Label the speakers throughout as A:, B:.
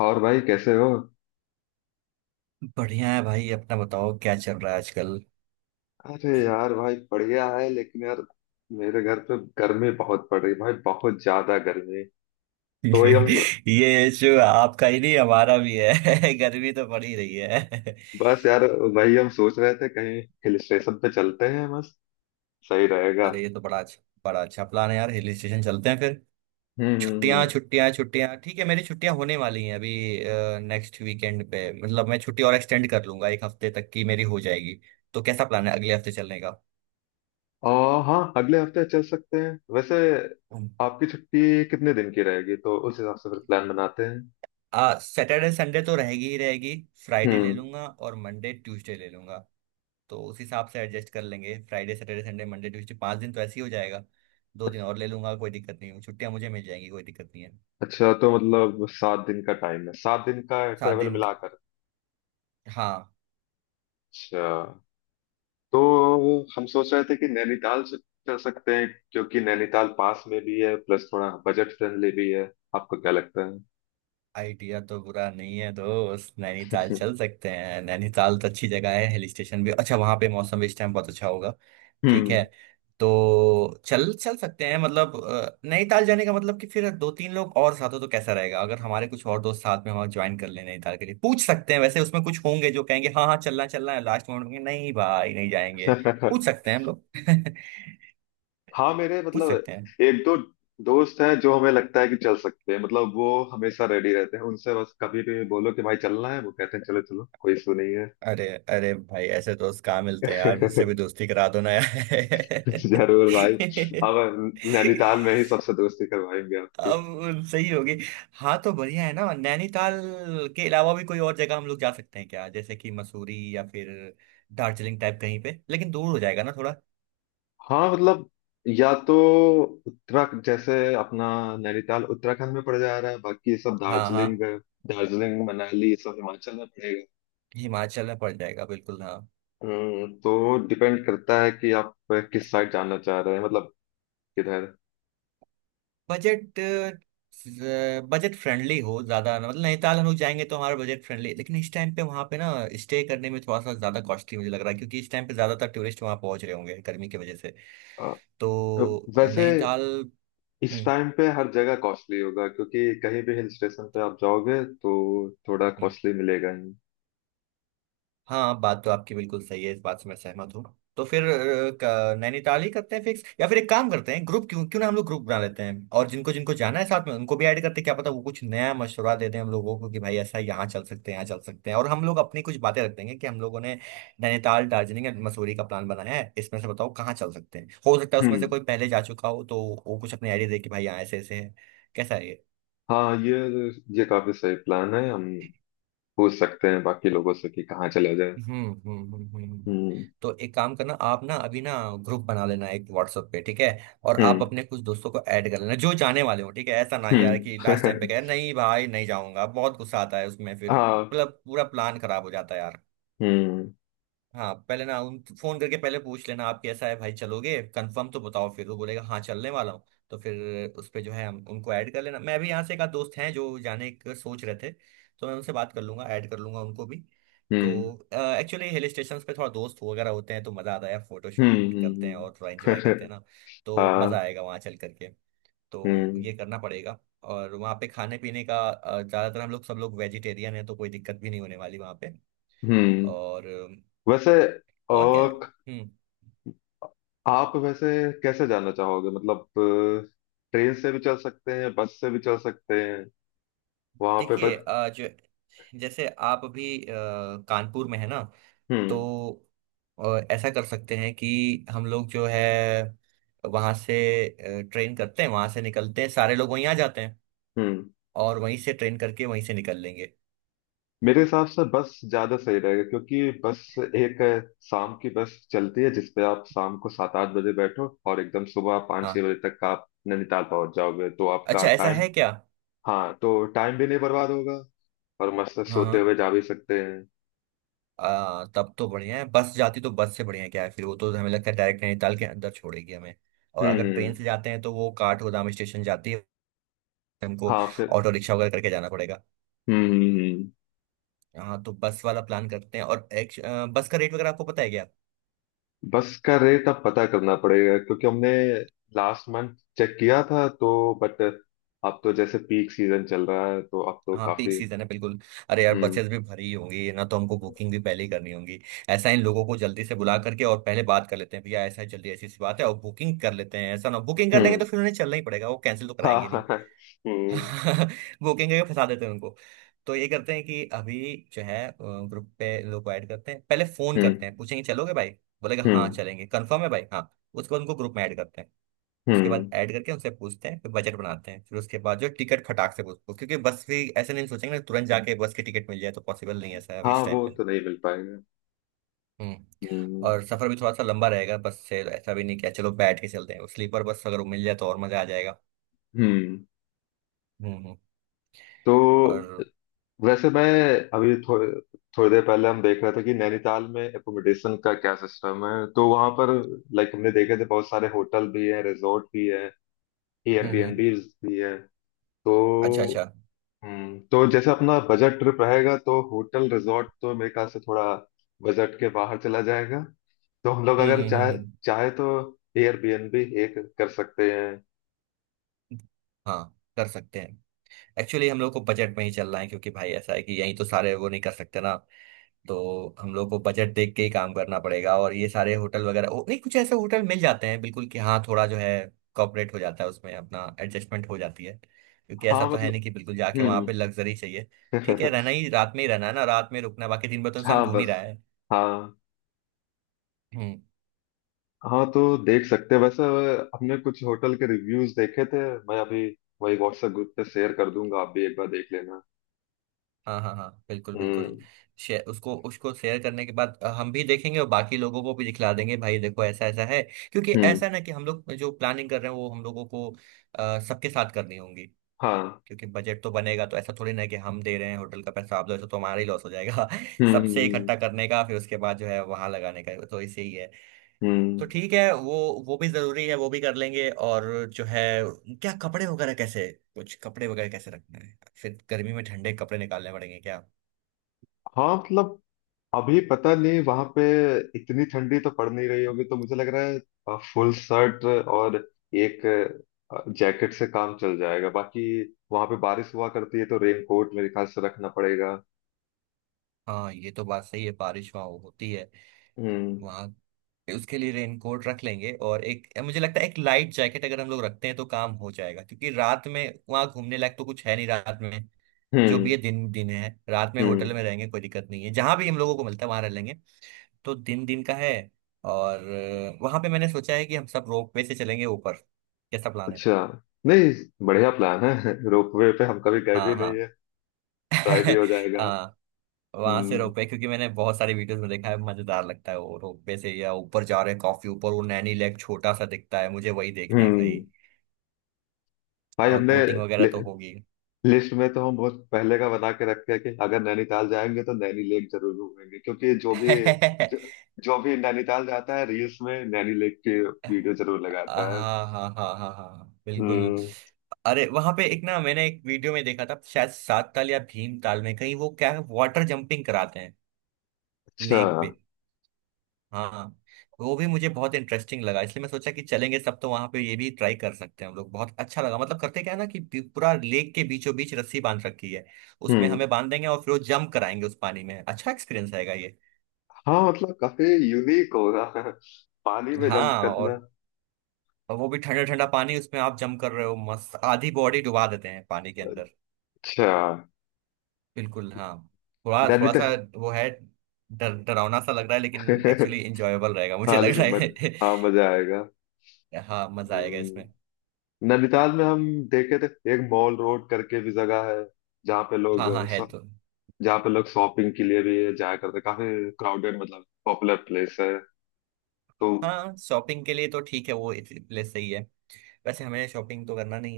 A: और भाई कैसे हो?
B: बढ़िया है भाई। अपना बताओ क्या चल रहा है आजकल।
A: अरे यार भाई बढ़िया है लेकिन यार मेरे घर पे गर्मी बहुत पड़ रही है भाई, बहुत ज्यादा गर्मी। तो वही हम,
B: ये इशू आपका ही नहीं हमारा भी है। गर्मी तो पड़ ही रही है।
A: बस यार, वही हम सोच रहे थे कहीं हिल स्टेशन पे चलते हैं बस। सही रहेगा।
B: अरे ये तो बड़ा अच्छा, बड़ा अच्छा प्लान है यार। हिल स्टेशन चलते हैं फिर। छुट्टियां,
A: हम्म।
B: छुट्टियां, छुट्टियां। ठीक है, मेरी छुट्टियां होने वाली हैं अभी नेक्स्ट वीकेंड पे। मतलब मैं छुट्टी और एक्सटेंड कर लूंगा, एक हफ्ते तक की मेरी हो जाएगी। तो कैसा प्लान है अगले हफ्ते चलने का?
A: और हाँ, अगले हफ्ते चल सकते हैं वैसे। आपकी छुट्टी कितने दिन की रहेगी तो उस हिसाब से फिर प्लान बनाते हैं।
B: आ सैटरडे संडे तो रहेगी ही रहेगी। फ्राइडे ले
A: हम्म।
B: लूंगा और मंडे ट्यूसडे ले लूंगा। तो उस हिसाब से एडजस्ट कर लेंगे, Friday, Saturday, Sunday, Monday, Tuesday, 5 दिन तो ऐसे ही हो जाएगा। 2 दिन और ले लूंगा, कोई दिक्कत नहीं है, छुट्टियां मुझे मिल जाएंगी, कोई दिक्कत नहीं है।
A: अच्छा, तो मतलब 7 दिन का टाइम है, 7 दिन का
B: सात
A: ट्रेवल
B: दिन
A: मिलाकर।
B: हाँ।
A: अच्छा। तो हम सोच रहे थे कि नैनीताल से चल सकते हैं क्योंकि नैनीताल पास में भी है, प्लस थोड़ा बजट फ्रेंडली भी है। आपको क्या लगता है?
B: आइडिया तो बुरा नहीं है दोस्त, नैनीताल चल सकते हैं। नैनीताल तो अच्छी जगह है, हिल स्टेशन भी अच्छा, वहाँ पे मौसम भी इस टाइम बहुत अच्छा होगा। ठीक
A: हम्म।
B: है, तो चल चल सकते हैं, मतलब नैनीताल जाने का मतलब कि फिर दो तीन लोग और साथ हो तो कैसा रहेगा अगर हमारे कुछ और दोस्त साथ में वहां ज्वाइन कर लें। नैनीताल के लिए पूछ सकते हैं वैसे, उसमें कुछ होंगे जो कहेंगे हाँ हाँ, चलना चलना है, लास्ट मोमेंट में नहीं भाई नहीं जाएंगे। पूछ सकते हैं हम लोग।
A: हाँ, मेरे
B: पूछ
A: मतलब
B: सकते हैं।
A: एक दो दोस्त हैं जो हमें लगता है कि चल सकते हैं। मतलब वो हमेशा रेडी रहते हैं, उनसे बस कभी भी बोलो कि भाई चलना है, वो कहते हैं चलो चलो, कोई इशू नहीं है।
B: अरे अरे भाई, ऐसे दोस्त कहाँ मिलते हैं यार, मुझसे भी दोस्ती करा दो ना यार।
A: जरूर भाई। अब नैनीताल में ही सबसे दोस्ती करवाएंगे।
B: अब सही होगी। हाँ तो बढ़िया है ना। नैनीताल के अलावा भी कोई और जगह हम लोग जा सकते हैं क्या, जैसे कि मसूरी या फिर दार्जिलिंग टाइप कहीं पे, लेकिन दूर हो जाएगा ना थोड़ा।
A: हाँ मतलब, या तो उत्तराखंड, जैसे अपना नैनीताल उत्तराखंड में पड़ जा रहा है, बाकी ये सब
B: हाँ हाँ।
A: दार्जिलिंग, दार्जिलिंग मनाली ये सब हिमाचल में पड़ेगा।
B: हिमाचल में पड़ जाएगा बिल्कुल। हाँ।
A: तो डिपेंड करता है कि आप किस साइड जाना चाह रहे हैं, मतलब किधर।
B: बजट, बजट फ्रेंडली हो ज्यादा ना, मतलब नैनीताल हम लोग जाएंगे तो हमारा बजट फ्रेंडली। लेकिन इस टाइम पे वहाँ पे ना, स्टे करने में थोड़ा सा ज्यादा कॉस्टली मुझे लग रहा है, क्योंकि इस टाइम पे ज्यादातर टूरिस्ट वहाँ पहुंच रहे होंगे गर्मी की वजह से।
A: अ,
B: तो
A: वैसे
B: नैनीताल।
A: इस
B: हम्म
A: टाइम पे हर जगह कॉस्टली होगा क्योंकि कहीं भी हिल स्टेशन पे आप जाओगे तो थोड़ा
B: हम्म।
A: कॉस्टली मिलेगा ही।
B: हाँ, बात तो आपकी बिल्कुल सही है, इस बात से मैं सहमत हूँ। तो फिर नैनीताल ही करते हैं फिक्स, या फिर एक काम करते हैं, ग्रुप, क्यों क्यों ना हम लोग ग्रुप बना लेते हैं और जिनको जिनको जाना है साथ में उनको भी ऐड करते हैं, क्या पता वो कुछ नया मशवरा दे दें हम लोगों को कि भाई ऐसा, यहाँ चल सकते हैं, यहाँ चल सकते हैं। और हम लोग अपनी कुछ बातें रख देंगे कि हम लोगों ने नैनीताल, दार्जिलिंग एंड मसूरी का प्लान बनाया है, इसमें से बताओ कहाँ चल सकते हैं। हो सकता है उसमें से
A: हम्म।
B: कोई पहले जा चुका हो तो वो कुछ अपने आइडिया दे कि भाई यहाँ ऐसे ऐसे है। कैसा है ये?
A: हाँ ये काफी सही प्लान है। हम पूछ सकते हैं बाकी लोगों से कि कहाँ चला जाए।
B: हम्म हम्म हम्म हम्म।
A: हम्म
B: तो एक काम करना आप ना अभी ना, ग्रुप बना लेना एक व्हाट्सएप पे, ठीक है। और आप
A: हम्म
B: अपने कुछ दोस्तों को ऐड कर लेना जो जाने वाले हो, ठीक है। ऐसा ना यार
A: हम्म।
B: कि लास्ट टाइम पे कहे नहीं भाई, नहीं जाऊंगा, बहुत गुस्सा आता है उसमें फिर,
A: हाँ।
B: मतलब पूरा प्लान खराब हो जाता है यार।
A: हम्म
B: हाँ पहले ना, उन फोन करके पहले पूछ लेना आप, कैसा है भाई, चलोगे कंफर्म तो बताओ, फिर वो बोलेगा हाँ चलने वाला हूँ। तो फिर उस पे जो है हम उनको ऐड कर लेना, मैं भी यहाँ से एक आध दोस्त हैं जो जाने का सोच रहे थे। तो मैं उनसे बात कर लूंगा, ऐड कर लूंगा उनको भी।
A: हम्म
B: तो एक्चुअली हिल स्टेशन पे थोड़ा दोस्त वगैरह होते हैं तो मज़ा आता है, फोटो
A: हम्म
B: शूट वूट करते हैं
A: हम्म,
B: और थोड़ा एंजॉय करते
A: हम्म।
B: हैं ना। तो मज़ा
A: हाँ।
B: आएगा वहाँ चल करके। तो
A: हम्म
B: ये करना पड़ेगा। और वहाँ पे खाने पीने का, ज़्यादातर हम लोग सब लोग वेजिटेरियन है, तो कोई दिक्कत भी नहीं होने वाली वहाँ पे।
A: हम्म।
B: और
A: वैसे।
B: और क्या है?
A: और
B: हम्म।
A: आप वैसे कैसे जाना चाहोगे? मतलब ट्रेन से भी चल सकते हैं, बस से भी चल सकते हैं, वहां पे
B: देखिए
A: बस।
B: जो जैसे आप अभी कानपुर में है ना, तो
A: हम्म
B: अ, ऐसा कर सकते हैं कि हम लोग जो है वहां से ट्रेन करते हैं, वहां से निकलते हैं, सारे लोग वहीं आ जाते हैं।
A: हम्म।
B: और वहीं से ट्रेन करके वहीं से निकल लेंगे।
A: मेरे हिसाब से बस ज्यादा सही रहेगा क्योंकि बस एक है, शाम की बस चलती है जिसपे आप शाम को 7-8 बजे बैठो और एकदम सुबह पाँच छह
B: हाँ।
A: बजे तक आप नैनीताल पहुंच जाओगे, तो आपका
B: अच्छा ऐसा
A: टाइम।
B: है क्या।
A: हाँ, तो टाइम भी नहीं बर्बाद होगा और मस्त
B: हाँ
A: सोते
B: हाँ।
A: हुए जा भी सकते हैं।
B: तब तो बढ़िया है, बस जाती तो बस से बढ़िया है, क्या है फिर वो तो हमें लगता है डायरेक्ट नैनीताल के अंदर छोड़ेगी हमें। और
A: हम्म
B: अगर ट्रेन
A: हम्म,
B: से जाते हैं तो वो काठगोदाम स्टेशन जाती है, हमको
A: हाँ फिर।
B: ऑटो रिक्शा वगैरह करके जाना पड़ेगा।
A: हम्म हम्म, हम्म।
B: हाँ तो बस वाला प्लान करते हैं, और बस का रेट वगैरह आपको पता है क्या?
A: बस का रेट अब पता करना पड़ेगा क्योंकि हमने लास्ट मंथ चेक किया था तो, बट अब तो जैसे पीक सीजन चल रहा है तो अब तो
B: हाँ पीक
A: काफी।
B: सीजन है बिल्कुल। अरे यार
A: हम्म।
B: बसेस भी भरी ही होंगी ना, तो हमको बुकिंग भी पहले ही करनी होगी। ऐसा इन लोगों को जल्दी से बुला करके और पहले बात कर लेते हैं, भैया ऐसा है जल्दी, ऐसी सी बात है, और बुकिंग कर लेते हैं, ऐसा ना बुकिंग कर लेंगे तो
A: हम्म।
B: फिर उन्हें चलना ही पड़ेगा, वो कैंसिल तो
A: हाँ
B: कराएंगे नहीं।
A: हाँ हाँ, हम्म।
B: बुकिंग करके फंसा देते हैं उनको। तो ये करते हैं कि अभी जो है ग्रुप पे लोग ऐड करते हैं, पहले फोन
A: हम्म
B: करते हैं, पूछेंगे चलोगे भाई? बोलेगा हाँ
A: हम्म
B: चलेंगे, कंफर्म है भाई, हाँ। उसको उनको ग्रुप में ऐड करते हैं। उसके बाद
A: हम्म।
B: ऐड करके उनसे पूछते हैं, फिर बजट बनाते हैं, फिर उसके बाद जो टिकट खटाक से पूछते हैं, क्योंकि बस भी ऐसे नहीं सोचेंगे ना तुरंत जाके बस की टिकट मिल जाए तो पॉसिबल नहीं है ऐसा अभी
A: हाँ
B: इस टाइम
A: वो
B: पे।
A: तो नहीं मिल पाएगा।
B: हम्म
A: हम्म।
B: और सफर भी थोड़ा सा लंबा रहेगा बस से, ऐसा भी नहीं किया चलो बैठ के चलते हैं, स्लीपर बस अगर वो मिल जाए तो और मजा आ जाएगा।
A: हम्म।
B: हम्म।
A: तो
B: और।
A: वैसे मैं अभी थोड़े, थोड़ी देर पहले हम देख रहे थे कि नैनीताल में एकोमोडेशन का क्या सिस्टम है। तो वहां पर, लाइक, हमने देखे थे बहुत सारे होटल भी है, रिजॉर्ट भी है,
B: हम्म।
A: एयरबीएनबीज भी है। तो
B: अच्छा अच्छा।
A: तो जैसे अपना बजट ट्रिप रहेगा तो होटल रिजॉर्ट तो मेरे ख्याल से थोड़ा बजट के बाहर चला जाएगा। तो हम लोग
B: हम्म
A: अगर
B: हम्म हम्म
A: चाहे
B: हम्म।
A: चाहे तो एयरबीएनबी एक कर सकते हैं।
B: हाँ कर सकते हैं। एक्चुअली हम लोग को बजट में ही चलना है, क्योंकि भाई ऐसा है कि यहीं तो सारे वो नहीं कर सकते ना, तो हम लोग को बजट देख के ही काम करना पड़ेगा। और ये सारे होटल वगैरह नहीं, कुछ ऐसे होटल मिल जाते हैं बिल्कुल कि हाँ थोड़ा जो है कॉपरेट हो जाता है, उसमें अपना एडजस्टमेंट हो जाती है, क्योंकि ऐसा
A: हाँ
B: तो है
A: मतलब।
B: नहीं कि बिल्कुल जाके वहां पे
A: हम्म।
B: लग्जरी चाहिए। ठीक है, रहना ही रात में ही रहना है ना, रात में रुकना है, बाकी दिन भर तो इंसान
A: हाँ
B: घूम ही रहा
A: बस।
B: है।
A: हाँ।
B: हम्म।
A: हाँ तो देख सकते हैं वैसे। हमने कुछ होटल के रिव्यूज देखे थे। मैं अभी वही व्हाट्सएप ग्रुप पे शेयर कर दूंगा, आप भी एक बार देख लेना।
B: हाँ हाँ हाँ बिल्कुल
A: हम्म
B: बिल्कुल। शेयर उसको उसको शेयर करने के बाद हम भी देखेंगे और बाकी लोगों को भी दिखला देंगे भाई, देखो ऐसा ऐसा है। क्योंकि
A: हम्म।
B: ऐसा ना कि हम लोग जो प्लानिंग कर रहे हैं वो हम लोगों को सबके साथ करनी होंगी।
A: हाँ।
B: क्योंकि बजट तो बनेगा, तो ऐसा थोड़ी ना है कि हम दे रहे हैं होटल का पैसा आप दो, ऐसा तो हमारा ही लॉस हो जाएगा।
A: हम्म
B: सबसे
A: हम्म
B: इकट्ठा करने का, फिर उसके बाद जो है वहां लगाने का, तो इसे ही है। तो
A: हम्म।
B: ठीक है, वो भी जरूरी है, वो भी कर लेंगे। और जो है, क्या कपड़े वगैरह कैसे कुछ कपड़े वगैरह कैसे रखना है, फिर गर्मी में ठंडे कपड़े निकालने पड़ेंगे क्या?
A: हाँ मतलब, अभी पता नहीं वहां पे इतनी ठंडी तो पड़ नहीं रही होगी, तो मुझे लग रहा है फुल शर्ट और एक जैकेट से काम चल जाएगा। बाकी वहां पे बारिश हुआ करती है तो रेन कोट मेरे ख्याल से रखना पड़ेगा।
B: हाँ ये तो बात सही है, बारिश वहाँ होती है।
A: हम्म
B: वहाँ उसके लिए रेनकोट रख लेंगे और एक, मुझे लगता है एक लाइट जैकेट अगर हम लोग रखते हैं तो काम हो जाएगा, क्योंकि रात में वहाँ घूमने लायक तो कुछ है नहीं रात में। जो भी
A: हम्म
B: ये, दिन दिन है, रात में होटल
A: हम्म।
B: में रहेंगे, कोई दिक्कत नहीं है, जहां भी हम लोगों को मिलता है वहां रह लेंगे। तो दिन दिन का है। और वहां पे मैंने सोचा है कि हम सब रोपवे से चलेंगे ऊपर। कैसा प्लान है?
A: अच्छा। नहीं, बढ़िया प्लान है। रोपवे पे हम कभी गए भी
B: हाँ
A: नहीं
B: हाँ।
A: है, ट्राई भी हो जाएगा।
B: हाँ। वहां से
A: हम्म।
B: रोपवे, क्योंकि मैंने बहुत सारी वीडियोस में देखा है मजेदार लगता है वो, रोपवे से या ऊपर जा रहे हैं काफी ऊपर, वो नैनी लेक छोटा सा दिखता है, मुझे वही देखना है भाई।
A: हम्म भाई,
B: और
A: हमने
B: बोटिंग वगैरह
A: लि,
B: तो होगी।
A: लिस्ट में तो हम बहुत पहले का बना के रखे हैं कि अगर नैनीताल जाएंगे तो नैनी लेक जरूर घूमेंगे, क्योंकि जो भी जो, जो भी नैनीताल जाता है रील्स में नैनी लेक की वीडियो जरूर लगाता है।
B: हाँ हाँ हाँ हाँ हाँ हाँ, बिल्कुल।
A: हम्म।
B: अरे वहां पे एक ना, मैंने एक वीडियो में देखा था, शायद सात ताल या भीम ताल में कहीं, वो क्या है वाटर जंपिंग कराते हैं
A: अच्छा।
B: लेक पे। हाँ। वो भी मुझे बहुत इंटरेस्टिंग लगा, इसलिए मैं सोचा कि चलेंगे सब तो वहां पे ये भी ट्राई कर सकते हैं हम लोग, बहुत अच्छा लगा। मतलब करते क्या है ना कि पूरा लेक के बीचों बीच रस्सी बांध रखी है। उसमें
A: हम्म।
B: हमें बांध देंगे और फिर वो जंप कराएंगे उस पानी में, अच्छा एक्सपीरियंस आएगा ये।
A: हाँ मतलब, काफी यूनिक होगा। पानी में जंप
B: हाँ।
A: करना।
B: और वो भी ठंडा ठंडा पानी, उसमें आप जंप कर रहे हो मस्त, आधी बॉडी डुबा देते हैं पानी के अंदर।
A: अच्छा।
B: बिल्कुल हाँ। थोड़ा थोड़ा सा
A: नैनीताल।
B: वो है, डर डरावना सा लग रहा है लेकिन एक्चुअली इंजॉयबल रहेगा मुझे
A: हाँ
B: लग रहा
A: लेकिन
B: है।
A: हाँ मजा आएगा।
B: हाँ मजा आएगा
A: हम्म,
B: इसमें।
A: नैनीताल में हम देखे थे एक मॉल रोड करके भी जगह है, जहाँ पे लोग
B: हाँ हाँ है
A: शॉ-
B: तो।
A: जहाँ पे लोग शॉपिंग के लिए भी जाया करते हैं। काफी क्राउडेड, मतलब पॉपुलर प्लेस है। तो
B: हाँ शॉपिंग के लिए तो ठीक है, वो इस प्लेस सही है। वैसे हमें शॉपिंग तो करना नहीं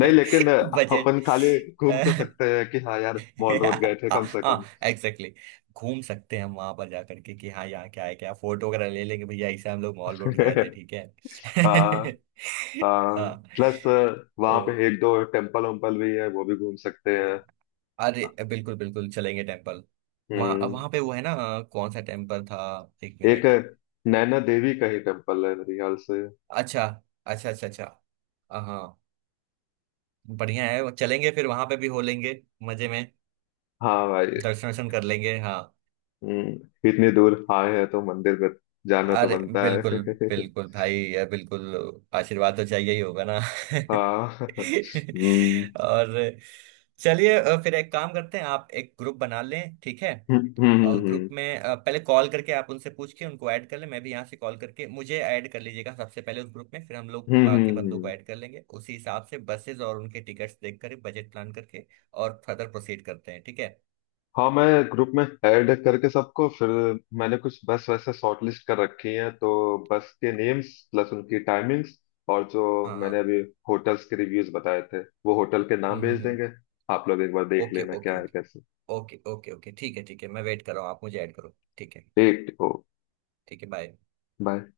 A: नहीं, लेकिन अपन
B: बजट।
A: खाली घूम तो सकते हैं कि हाँ यार मॉल रोड गए थे कम से
B: हाँ
A: कम।
B: एग्जैक्टली। घूम सकते हैं हम वहां पर जा करके कि हाँ यहाँ क्या है क्या, फोटो वगैरह ले लेंगे भैया, ऐसे हम लोग मॉल रोड गए थे ठीक है।
A: हाँ। हाँ।
B: हाँ
A: प्लस
B: तो।
A: वहाँ पे एक दो टेम्पल वेम्पल भी है, वो भी घूम सकते हैं।
B: अरे बिल्कुल बिल्कुल, चलेंगे टेम्पल। वहाँ
A: हम्म।
B: वहाँ पे वो है ना, कौन सा टेम्पल था, एक
A: एक,
B: मिनट।
A: नैना देवी का ही टेम्पल है मेरे ख्याल से।
B: अच्छा अच्छा अच्छा अच्छा। हाँ बढ़िया है वो, चलेंगे फिर वहाँ पे भी हो लेंगे मजे में,
A: हाँ भाई।
B: दर्शन वर्शन कर लेंगे। हाँ।
A: हम्म, इतनी दूर आए हैं तो मंदिर में जाना तो
B: अरे
A: बनता है।
B: बिल्कुल बिल्कुल भाई यार बिल्कुल, आशीर्वाद तो चाहिए ही होगा ना।
A: हाँ। हम्म।
B: और चलिए, फिर एक काम करते हैं आप एक ग्रुप बना लें, ठीक है।
A: हम्म हम्म
B: और
A: हम्म
B: ग्रुप में पहले कॉल करके आप उनसे पूछ के उनको ऐड कर लें, मैं भी यहाँ से कॉल करके मुझे ऐड कर लीजिएगा सबसे पहले उस ग्रुप में, फिर हम लोग बाकी बंदों को
A: हम्म।
B: ऐड कर लेंगे उसी हिसाब से, बसेस और उनके टिकट्स देख कर बजट प्लान करके, और फर्दर प्रोसीड करते हैं ठीक है।
A: हाँ, मैं ग्रुप में ऐड करके सबको, फिर मैंने कुछ बस वैसे शॉर्ट लिस्ट कर रखी है, तो बस के नेम्स प्लस उनकी टाइमिंग्स, और जो
B: हाँ
A: मैंने
B: हाँ।
A: अभी होटल्स के रिव्यूज बताए थे वो होटल के नाम भेज
B: हम्म।
A: देंगे। आप लोग एक बार देख
B: ओके
A: लेना क्या
B: ओके
A: है
B: ओके
A: कैसे।
B: Okay okay okay. ठीक है ठीक है, मैं वेट कर रहा हूँ, आप मुझे ऐड करो ठीक है।
A: ठीक ओ।
B: ठीक है। बाय।
A: बाय।